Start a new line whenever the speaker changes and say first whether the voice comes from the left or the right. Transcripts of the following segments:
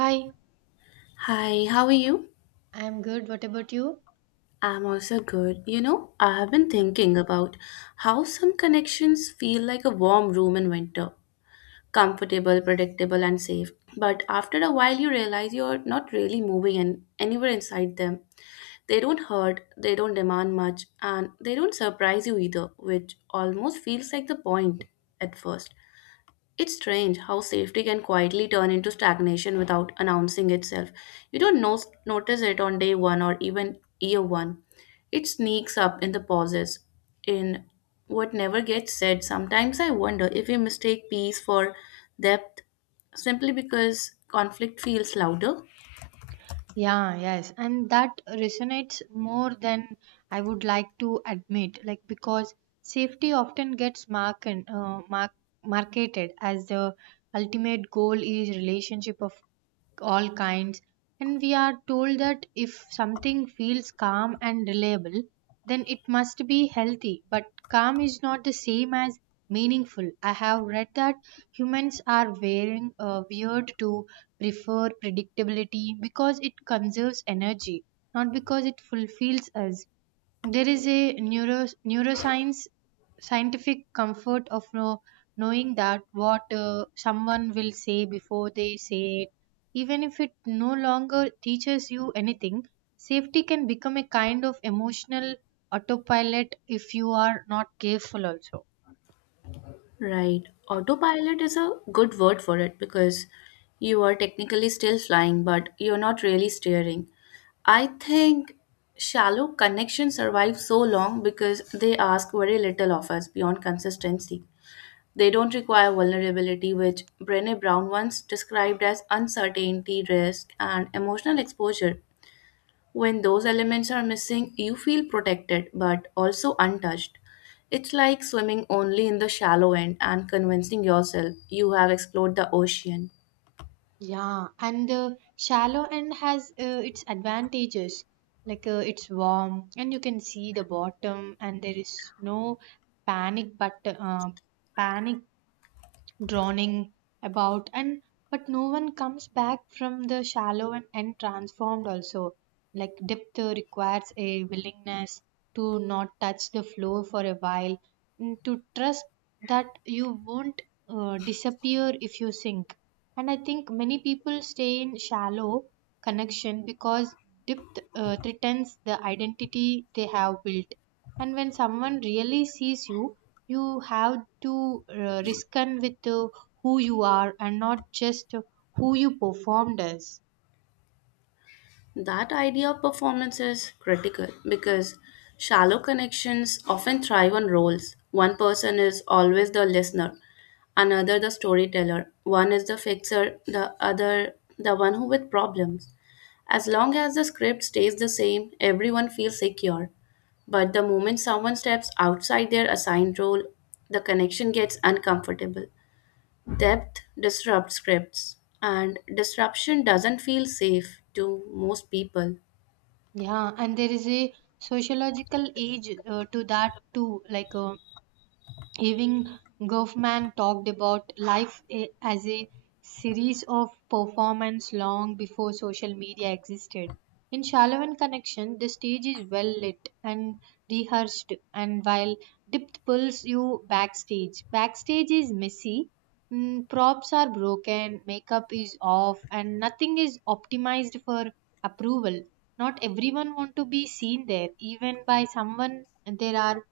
right: Hi,
left: Hi, how are you?
right: I'm good. What about you?
left: I'm also good. You know, I have been
right: Yeah.
left: thinking about how some connections feel like a warm room in winter comfortable, predictable, and safe. But after a while, you realize you're not really moving in, anywhere inside them. They don't hurt, they don't demand much, and they don't surprise you either, which almost feels like the point at first. It's strange how safety can quietly turn into stagnation without announcing itself. You don't notice it on day one or even year one. It sneaks up in the pauses, in what never gets said. Sometimes I wonder if we mistake peace for depth simply because conflict feels louder.
right: Yeah, yes, and that resonates more than I would like to admit, like, because safety often gets marketed as the ultimate goal is relationship of all kinds, and we are told that if something feels calm and reliable, then it must be healthy. But calm is not the same as meaningful. I have read that humans are wearing weird to prefer predictability because it conserves energy, not because it fulfills us. There is a neuroscience scientific comfort of knowing that what someone will say before they say it. Even if it no longer teaches you anything, safety can become a kind of emotional autopilot if you are not careful, also.
left: Right. Autopilot is a good word for it because you are technically still flying, but you're not really steering. I think shallow connections survive so long because they ask very little of us beyond consistency. They don't require vulnerability, which Brené Brown once described as uncertainty, risk, and emotional exposure. When those elements are missing, you feel protected but also untouched. It's like swimming only in the shallow end and convincing yourself you have explored the ocean.
right: Yeah, and the shallow end has its advantages. Like it's warm and you can see the bottom, and there is no panic, but panic, drowning about, and but no one comes back from the shallow and transformed also, like depth requires a willingness to not touch the floor for a while and to trust that you won't disappear if you sink. And I think many people stay in shallow connection because depth threatens the identity they have built. And when someone really sees you have to risk in with who you are, and not just who you performed as.
left: That idea of performance is critical because shallow connections often thrive on roles. One person is always the listener, another the storyteller, one is the fixer, the other the one who with problems. As long as the script stays the same, everyone feels secure. But the moment someone steps outside their assigned role, the connection gets uncomfortable. Depth disrupts scripts, and disruption doesn't feel safe to most people.
right: Yeah, and there is a sociological age to that too, like, even Goffman talked about life as a series of performances long before social media existed. In Shalavan Connection, the stage is well lit and rehearsed, and while depth pulls you backstage, backstage is messy. Props are broken, makeup is off, and nothing is optimized for approval. Not everyone want to be seen there, even by someone. There are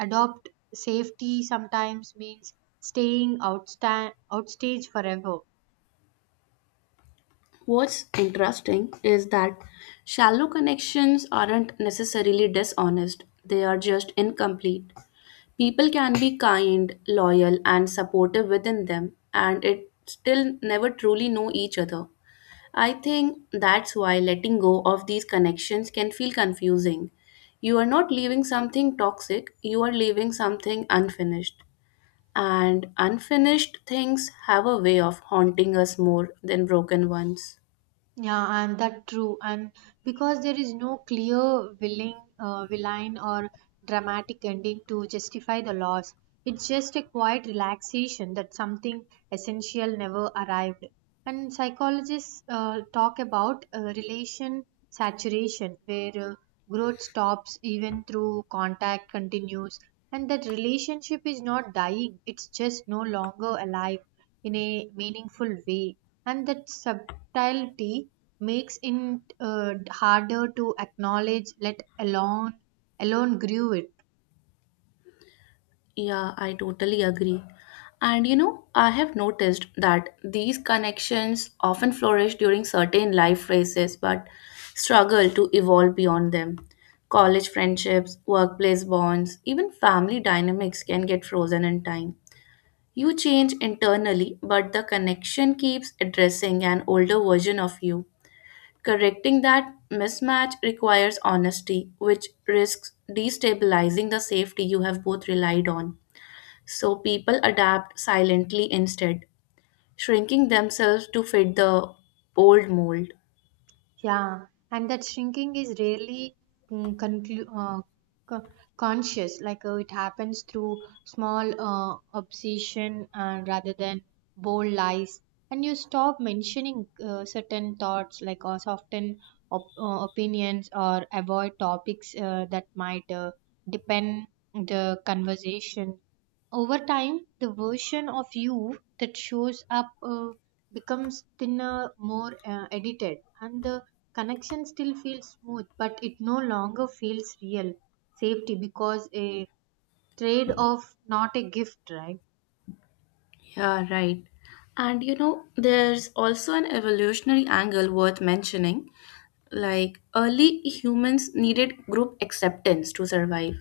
right: adopt safety sometimes means staying outstage forever.
left: What's interesting is that shallow connections aren't necessarily dishonest, they are just incomplete. People can be kind, loyal, and supportive within them, and it still never truly know each other. I think that's why letting go of these connections can feel confusing. You are not leaving something toxic, you are leaving something unfinished. And unfinished things have a way of haunting us more than broken ones.
right: Yeah, and that true. And because there is no clear willing villain or dramatic ending to justify the loss, it's just a quiet relaxation that something essential never arrived. And psychologists talk about relation saturation, where growth stops even through contact continues, and that relationship is not dying; it's just no longer alive in a meaningful way. And that subtlety makes it harder to acknowledge, let alone grew it.
left: Yeah, I totally agree. And you know, I have noticed that these connections often flourish during certain life phases but struggle to evolve beyond them. College friendships, workplace bonds, even family dynamics can get frozen in time. You change internally, but the connection keeps addressing an older version of you. Correcting that mismatch requires honesty, which risks destabilizing the safety you have both relied on. So people adapt silently instead, shrinking themselves to fit the old mold.
right: Yeah, and that shrinking is rarely mm, conclu- uh, co- conscious, like, it happens through small obsession rather than bold lies. And you stop mentioning certain thoughts, like, or soften opinions, or avoid topics that might depend the conversation. Over time, the version of you that shows up becomes thinner, more edited, and the connection still feels smooth, but it no longer feels real. Safety because a trade off, not a gift, right?
left: Yeah, right. And you know, there's also an evolutionary angle worth mentioning. Like, early humans needed group acceptance to survive.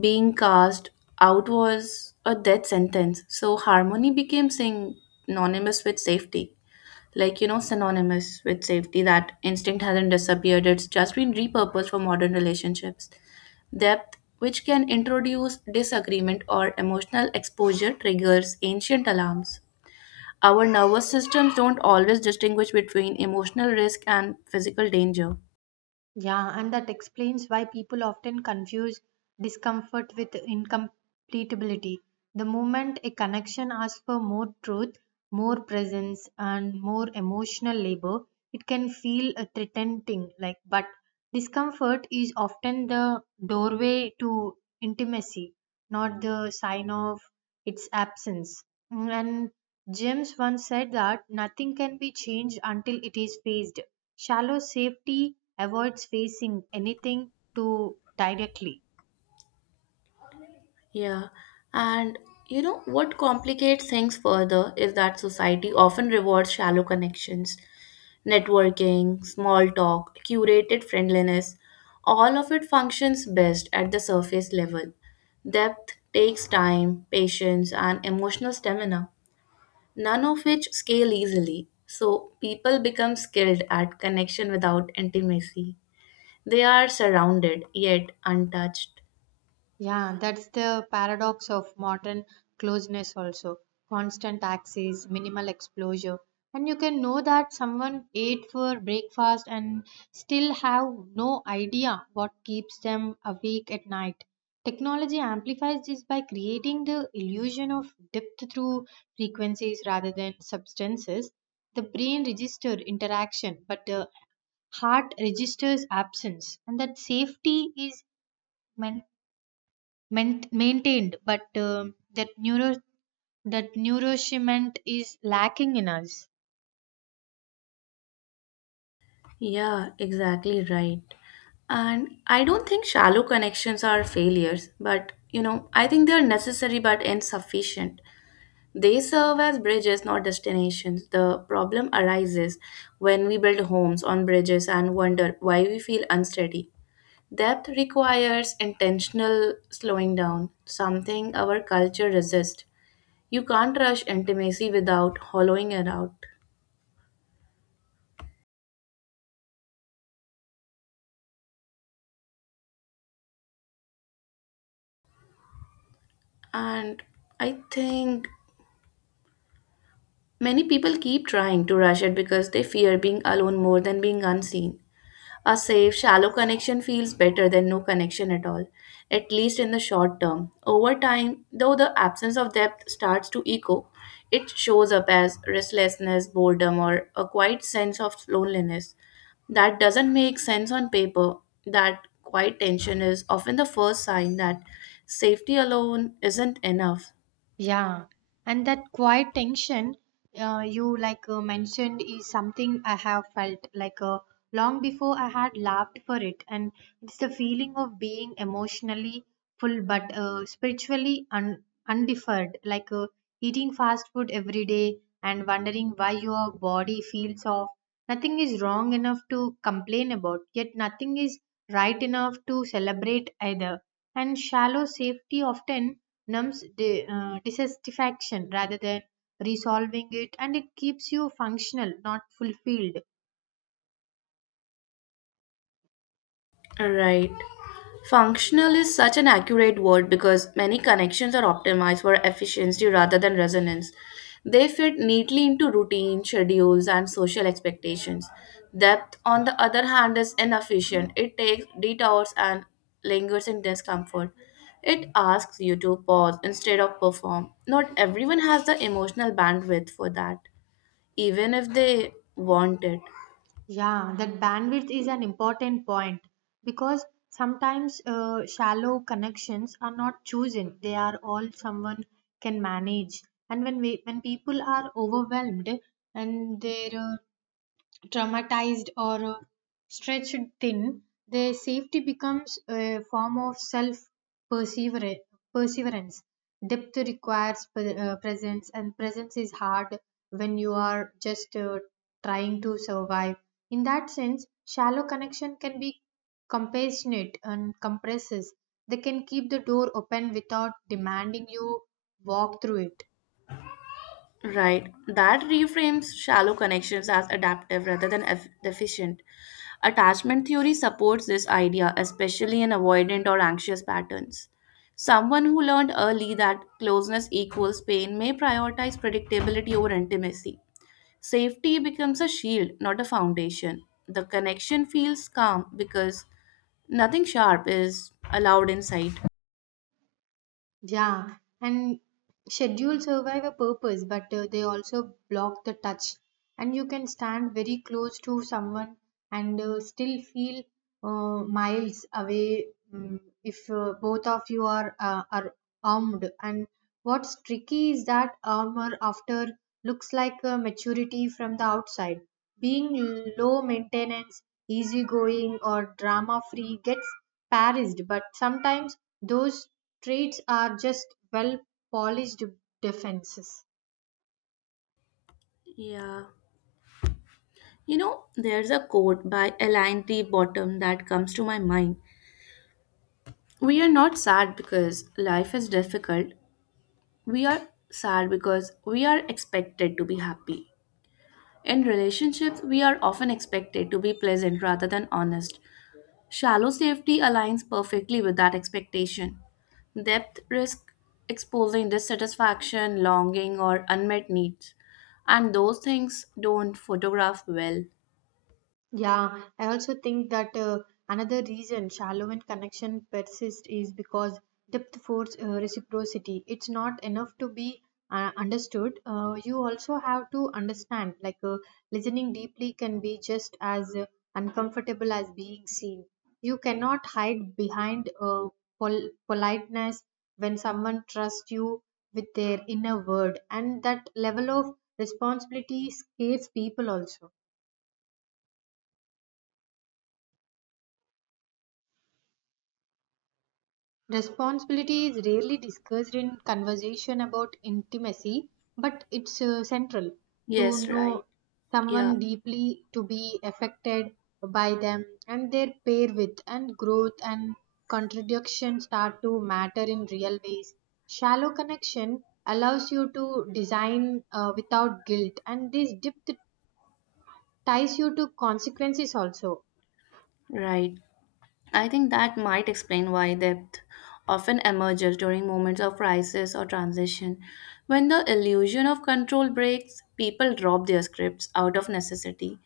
left: Being cast out was a death sentence, so harmony became synonymous with safety. Like, you know, synonymous with safety. That instinct hasn't disappeared, it's just been repurposed for modern relationships. Depth, which can introduce disagreement or emotional exposure, triggers ancient alarms. Our nervous systems don't always distinguish between emotional risk and physical danger.
right: Yeah, and that explains why people often confuse discomfort with incompletability. The moment a connection asks for more truth, more presence, and more emotional labor, it can feel a threatening. Like, but discomfort is often the doorway to intimacy, not the sign of its absence. And James once said that nothing can be changed until it is faced. Shallow safety avoids facing anything too directly.
left: Yeah, and you know what complicates things further is that society often rewards shallow connections, networking, small talk, curated friendliness. All of it functions best at the surface level. Depth takes time, patience, and emotional stamina, none of which scale easily. So people become skilled at connection without intimacy. They are surrounded yet untouched.
right: Yeah, that's the paradox of modern closeness also. Constant access, minimal exposure. And you can know that someone ate for breakfast and still have no idea what keeps them awake at night. Technology amplifies this by creating the illusion of depth through frequencies rather than substances. The brain registers interaction, but the heart registers absence, and that safety is man- maintained, but that nourishment is lacking in us.
left: Yeah, exactly right. And I don't think shallow connections are failures, but you know, I think they are necessary but insufficient. They serve as bridges, not destinations. The problem arises when we build homes on bridges and wonder why we feel unsteady. Depth requires intentional slowing down, something our culture resists. You can't rush intimacy without hollowing it out. And I think many people keep trying to rush it because they fear being alone more than being unseen. A safe, shallow connection feels better than no connection at all, at least in the short term. Over time, though, the absence of depth starts to echo, it shows up as restlessness, boredom, or a quiet sense of loneliness. That doesn't make sense on paper. That quiet tension is often the first sign that safety alone isn't enough.
right: Yeah, and that quiet tension you like mentioned is something I have felt like, long before I had laughed for it, and it's the feeling of being emotionally full but spiritually undeferred, like, eating fast food every day and wondering why your body feels off. Nothing is wrong enough to complain about, yet nothing is right enough to celebrate either. And shallow safety often numbs dissatisfaction rather than resolving it, and it keeps you functional, not fulfilled.
left: Right. Functional is such an accurate word because many connections are optimized for efficiency rather than resonance. They fit neatly into routine, schedules, and social expectations. Depth, on the other hand, is inefficient. It takes detours and lingers in discomfort. It asks you to pause instead of perform. Not everyone has the emotional bandwidth for that, even if they want it.
right: Yeah, that bandwidth is an important point because sometimes shallow connections are not chosen, they are all someone can manage. And when people are overwhelmed and their traumatized or stretched thin, their safety becomes a form of self perseverance. Depth requires presence, and presence is hard when you are just trying to survive. In that sense, shallow connection can be compassionate and compresses. They can keep the door open without demanding you walk through it.
left: Right. That reframes shallow connections as adaptive rather than deficient. Attachment theory supports this idea, especially in avoidant or anxious patterns. Someone who learned early that closeness equals pain may prioritize predictability over intimacy. Safety becomes a shield, not a foundation. The connection feels calm because nothing sharp is allowed inside.
right: Yeah, and schedules survive a purpose, but they also block the touch. And you can stand very close to someone and still feel miles away, if both of you are armed. And what's tricky is that armor after looks like maturity from the outside. Being low maintenance, easygoing, or drama free gets parished, but sometimes those traits are just well-polished defenses.
left: Yeah. You know, there's a quote by Elaine T. Bottom that comes to my mind. We are not sad because life is difficult. We are sad because we are expected to be happy. In relationships, we are often expected to be pleasant rather than honest. Shallow safety aligns perfectly with that expectation. Depth risk exposing dissatisfaction, longing, or unmet needs. And those things don't photograph well.
right: Yeah, I also think that another reason shallow and connection persist is because depth force reciprocity. It's not enough to be understood. You also have to understand. Like, listening deeply can be just as uncomfortable as being seen. You cannot hide behind politeness when someone trusts you with their inner word, and that level of responsibility scares people also. Responsibility is rarely discussed in conversation about intimacy, but it's central to
left: Yes,
right: know
left: right. Yeah,
right: someone deeply, to be affected by them and their pair with, and growth and contradiction start to matter in real ways. Shallow connection allows you to design without guilt, and this depth ties you to consequences also.
left: right. I think that might explain why depth often emerges during moments of crisis or transition. When the illusion of control breaks, people drop their scripts out of necessity.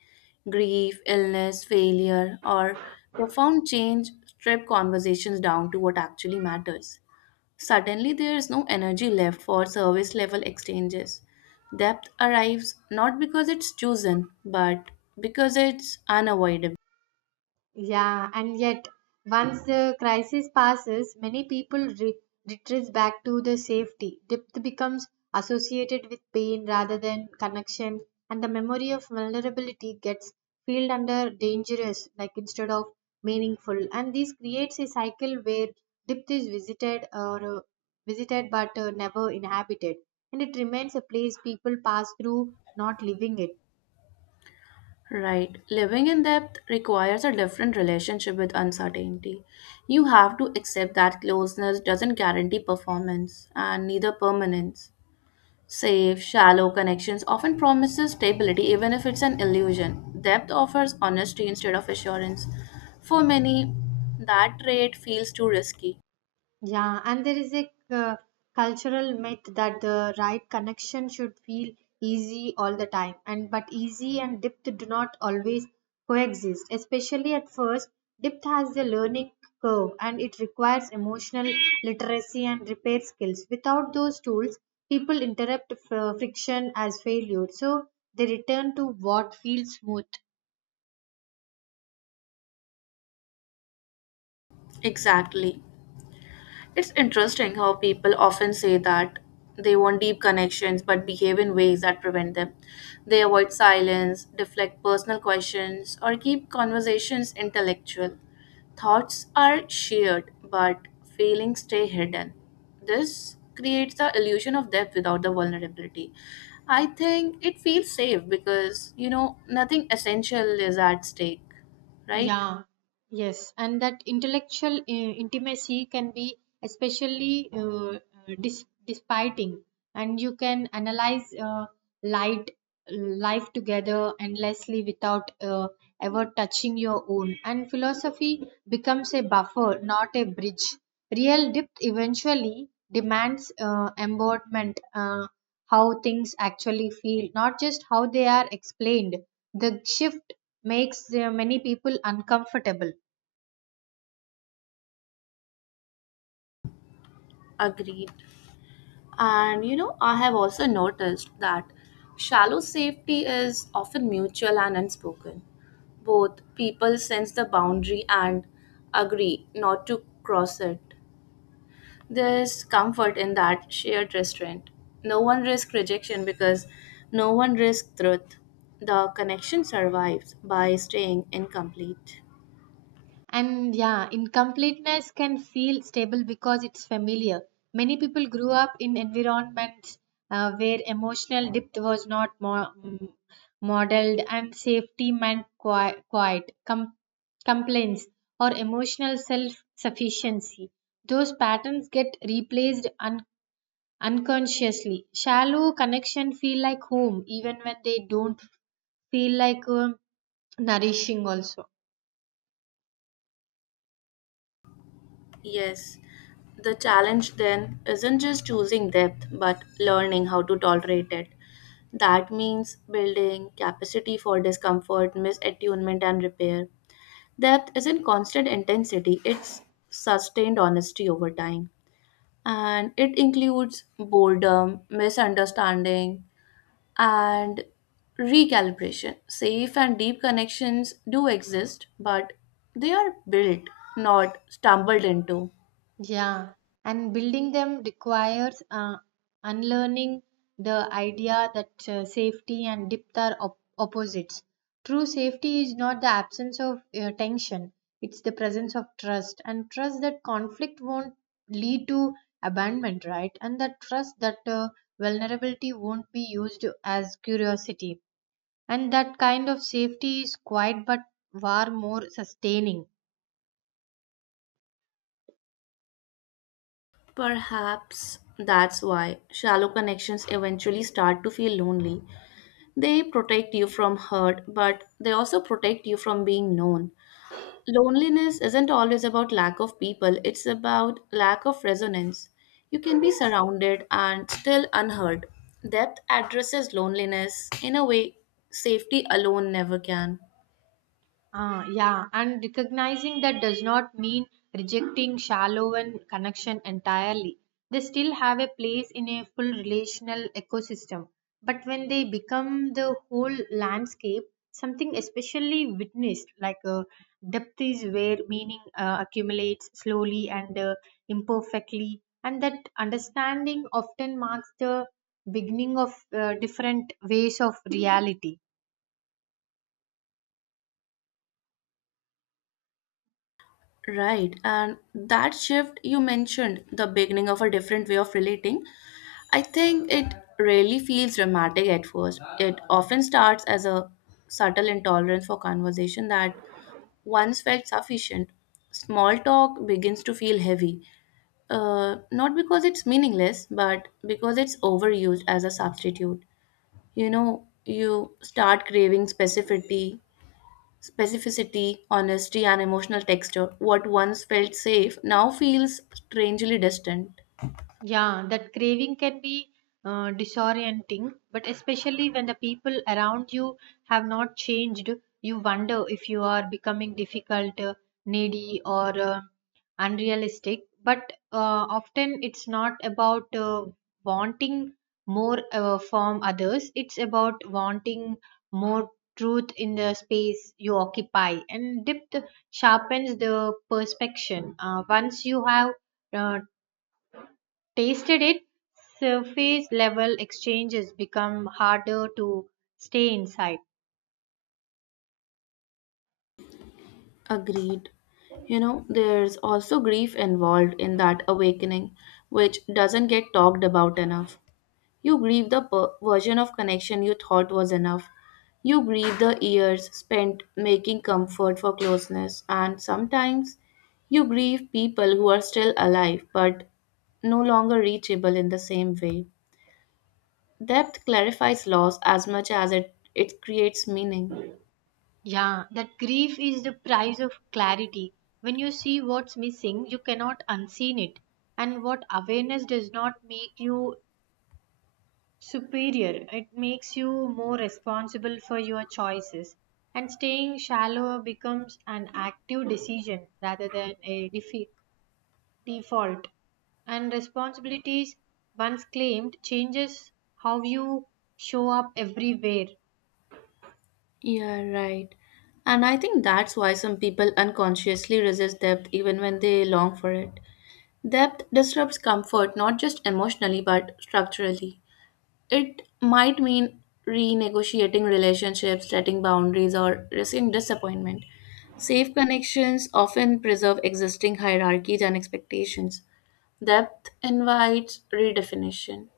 left: Grief, illness, failure, or profound change strip conversations down to what actually matters. Suddenly, there is no energy left for service level exchanges. Depth arrives not because it's chosen, but because it's unavoidable.
right: Yeah, and yet, once the crisis passes, many people retreats back to the safety. Depth becomes associated with pain rather than connection, and the memory of vulnerability gets filled under dangerous, like, instead of meaningful. And this creates a cycle where depth is visited but never inhabited, and it remains a place people pass through, not living it.
left: Right. Living in depth requires a different relationship with uncertainty. You have to accept that closeness doesn't guarantee performance and neither permanence. Safe, shallow connections often promises stability even if it's an illusion. Depth offers honesty instead of assurance. For many, that trade feels too risky.
right: Yeah, and there is a cultural myth that the right connection should feel easy all the time, and but easy and depth do not always coexist. Especially at first, depth has a learning curve, and it requires emotional literacy and repair skills. Without those tools, people interrupt friction as failure, so they return to what feels smooth.
left: Exactly. It's interesting how people often say that they want deep connections but behave in ways that prevent them. They avoid silence, deflect personal questions, or keep conversations intellectual. Thoughts are shared, but feelings stay hidden. This creates the illusion of depth without the vulnerability. I think it feels safe because, you know, nothing essential is at stake, right?
right: Yeah, yes, and that intellectual intimacy can be especially disparting, and you can analyze light life together endlessly without ever touching your own. And philosophy becomes a buffer, not a bridge. Real depth eventually demands embodiment, how things actually feel, not just how they are explained. The shift makes many people uncomfortable.
left: Agreed. And you know, I have also noticed that shallow safety is often mutual and unspoken. Both people sense the boundary and agree not to cross it. There's comfort in that shared restraint. No one risks rejection because no one risks truth. The connection survives by staying incomplete.
right: And yeah, incompleteness can feel stable because it's familiar. Many people grew up in environments where emotional depth was not modeled, and safety meant quiet, complaints, or emotional self sufficiency. Those patterns get replaced unconsciously. Shallow connection feel like home even when they don't feel like nourishing also.
left: Yes, the challenge then isn't just choosing depth, but learning how to tolerate it. That means building capacity for discomfort, misattunement, and repair. Depth isn't constant intensity, it's sustained honesty over time. And it includes boredom, misunderstanding, and recalibration. Safe and deep connections do exist, but they are built, not stumbled into.
right: Yeah, and building them requires unlearning the idea that safety and depth are opposites. True safety is not the absence of tension, it's the presence of trust, and trust that conflict won't lead to abandonment, right? And that trust that vulnerability won't be used as curiosity. And that kind of safety is quiet but far more sustaining.
left: Perhaps that's why shallow connections eventually start to feel lonely. They protect you from hurt, but they also protect you from being known. Loneliness isn't always about lack of people, it's about lack of resonance. You can be surrounded and still unheard. Depth addresses loneliness in a way safety alone never can.
right: Yeah, and recognizing that does not mean rejecting shallow and connection entirely. They still have a place in a full relational ecosystem. But when they become the whole landscape, something especially witnessed, like, depth is where meaning accumulates slowly and imperfectly, and that understanding often marks the beginning of different ways of reality.
left: Right, and that shift you mentioned, the beginning of a different way of relating, I think it rarely feels dramatic at first. It often starts as a subtle intolerance for conversation that once felt sufficient. Small talk begins to feel heavy, not because it's meaningless, but because it's overused as a substitute. You know, you start craving specificity, honesty, and emotional texture. What once felt safe now feels strangely distant.
right: Yeah, that craving can be disorienting, but especially when the people around you have not changed, you wonder if you are becoming difficult, needy, or unrealistic. But often it's not about wanting more from others, it's about wanting more truth in the space you occupy. And depth sharpens the perception. Once you have uh, tasted it, surface level exchanges become harder to stay inside.
left: Agreed. You know, there's also grief involved in that awakening, which doesn't get talked about enough. You grieve the version of connection you thought was enough. You grieve the years spent making comfort for closeness, and sometimes you grieve people who are still alive but no longer reachable in the same way. Depth clarifies loss as much as it creates meaning.
right: Yeah, that grief is the price of clarity. When you see what's missing, you cannot unseen it. And what awareness does not make you superior, it makes you more responsible for your choices. And staying shallow becomes an active decision rather than a defeat. Default and responsibilities once claimed changes how you show up everywhere.
left: Yeah, right. And I think that's why some people unconsciously resist depth even when they long for it. Depth disrupts comfort not just emotionally but structurally. It might mean renegotiating relationships, setting boundaries, or risking disappointment. Safe connections often preserve existing hierarchies and expectations. Depth invites redefinition.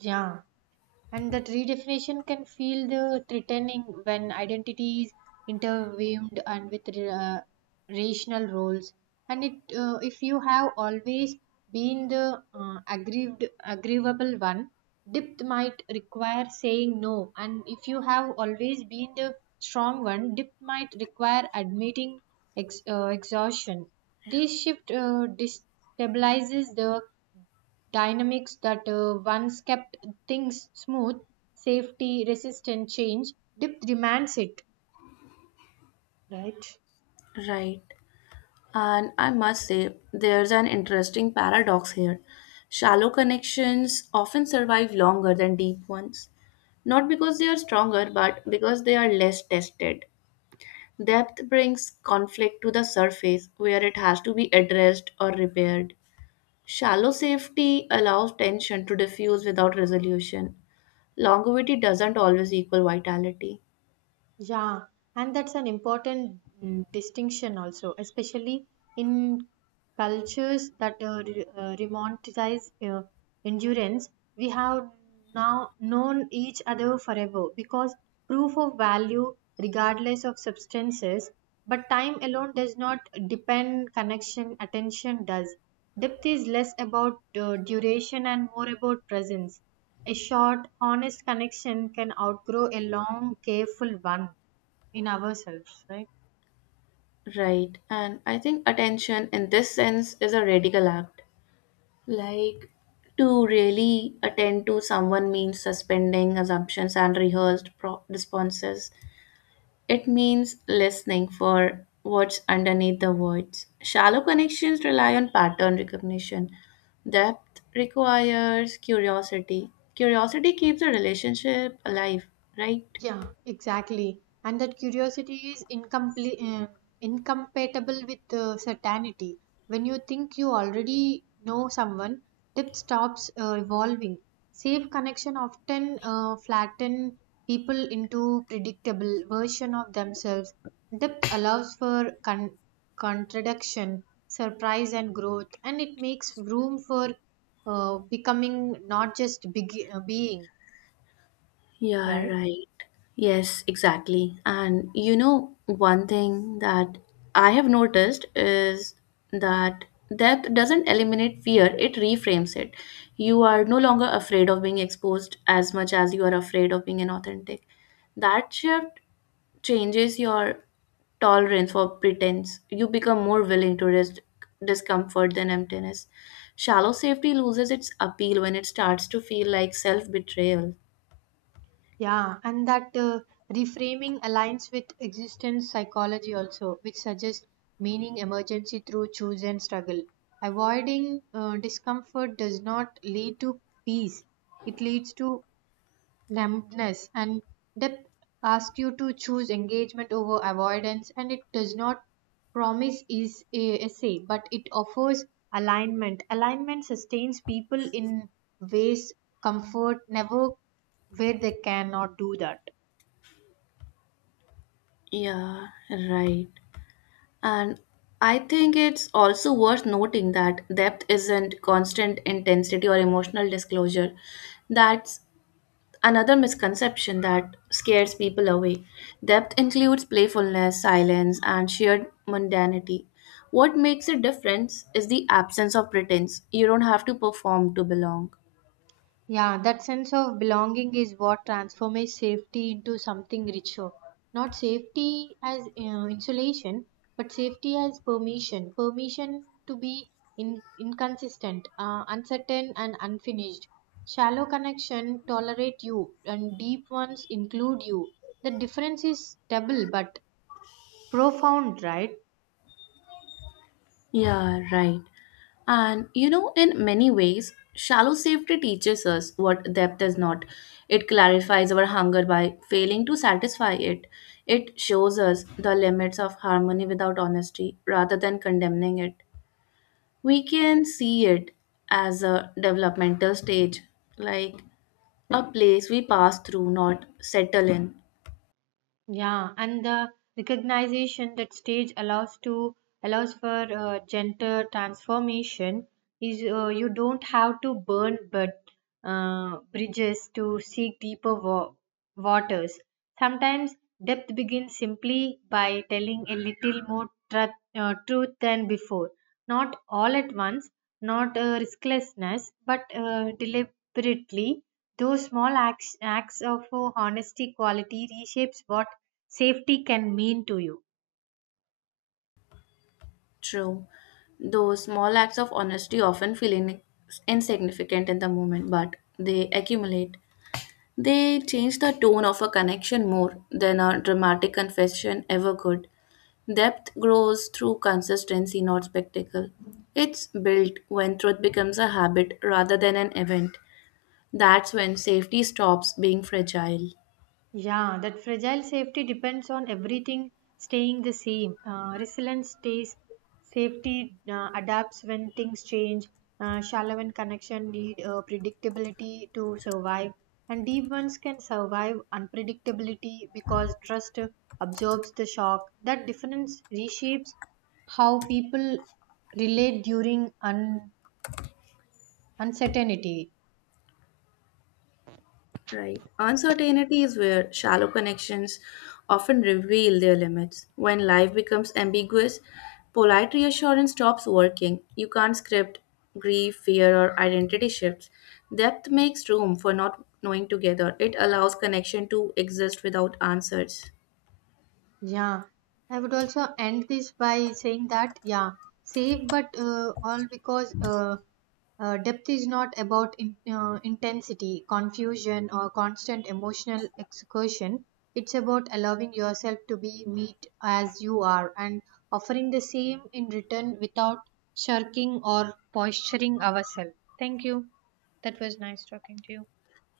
right: Yeah. And that redefinition can feel the threatening when identity is interwoven and with rational roles. If you have always been the agreeable one, depth might require saying no. And if you have always been the strong one, depth might require admitting exhaustion. This shift destabilizes the dynamics that once kept things smooth. Safety resistant change, depth demands it, right?
left: Right. And I must say, there's an interesting paradox here. Shallow connections often survive longer than deep ones, not because they are stronger, but because they are less tested. Depth brings conflict to the surface where it has to be addressed or repaired. Shallow safety allows tension to diffuse without resolution. Longevity doesn't always equal vitality.
right: Yeah, and that's an important distinction also, especially in cultures that romanticize endurance. We have now known each other forever because proof of value, regardless of substances, but time alone does not depend connection, attention does. Depth is less about duration and more about presence. A short, honest connection can outgrow a long, careful one in ourselves, right?
left: Right, and I think attention in this sense is a radical act. Like, to really attend to someone means suspending assumptions and rehearsed responses. It means listening for what's underneath the words. Shallow connections rely on pattern recognition. Depth requires curiosity. Curiosity keeps a relationship alive, right?
right: Yeah, exactly. And that curiosity is incompatible with certainty. When you think you already know someone, depth stops evolving. Safe connection often flatten people into predictable version of themselves. Depth allows for contradiction, surprise, and growth, and it makes room for becoming, not just being,
left: Yeah,
right: right?
left: right. Yes, exactly. And you know, one thing that I have noticed is that depth doesn't eliminate fear, it reframes it. You are no longer afraid of being exposed as much as you are afraid of being inauthentic. That shift changes your tolerance for pretense. You become more willing to risk discomfort than emptiness. Shallow safety loses its appeal when it starts to feel like self betrayal.
right: Yeah, and that reframing aligns with existence psychology also, which suggests meaning emergency through choose and struggle. Avoiding discomfort does not lead to peace, it leads to numbness, and depth asks you to choose engagement over avoidance, and it does not promise is a essay, but it offers alignment. Alignment sustains people in ways comfort never, where they cannot do that.
left: Yeah, right. And I think it's also worth noting that depth isn't constant intensity or emotional disclosure. That's another misconception that scares people away. Depth includes playfulness, silence, and shared mundanity. What makes a difference is the absence of pretense. You don't have to perform to belong.
right: Yeah, that sense of belonging is what transforms safety into something richer. Not safety as insulation, but safety as permission. Permission to be inconsistent, uncertain, and unfinished. Shallow connection tolerate you, and deep ones include you. The difference is double but profound, right?
left: Yeah, right. And you know, in many ways, shallow safety teaches us what depth is not. It clarifies our hunger by failing to satisfy it. It shows us the limits of harmony without honesty rather than condemning it. We can see it as a developmental stage, like a place we pass through, not settle in.
right: Yeah, and the recognition that stage allows for gender transformation is you don't have to burn but bridges to seek deeper waters. Sometimes depth begins simply by telling a little more truth than before. Not all at once, not risklessness, but deliberately. Those small acts of honesty quality reshapes what safety can mean to you.
left: True. Those small acts of honesty often feel insignificant in the moment, but they accumulate. They change the tone of a connection more than a dramatic confession ever could. Depth grows through consistency, not spectacle. It's built when truth becomes a habit rather than an event. That's when safety stops being fragile.
right: Yeah, that fragile safety depends on everything staying the same. Resilience stays, safety adapts when things change, shallow and connection need predictability to survive, and deep ones can survive unpredictability because trust absorbs the shock. That difference reshapes how people relate during uncertainty.
left: Right. Uncertainty is where shallow connections often reveal their limits. When life becomes ambiguous, polite reassurance stops working. You can't script grief, fear, or identity shifts. Depth makes room for not knowing together. It allows connection to exist without answers.
right: Yeah, I would also end this by saying that, yeah, safe, but all because depth is not about intensity, confusion, or constant emotional excursion. It's about allowing yourself to be meet as you are and offering the same in return without shirking or posturing ourselves. Thank you. That was nice talking to you.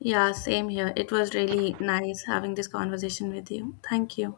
left: Yeah, same here. It was really nice having this conversation with you. Thank you.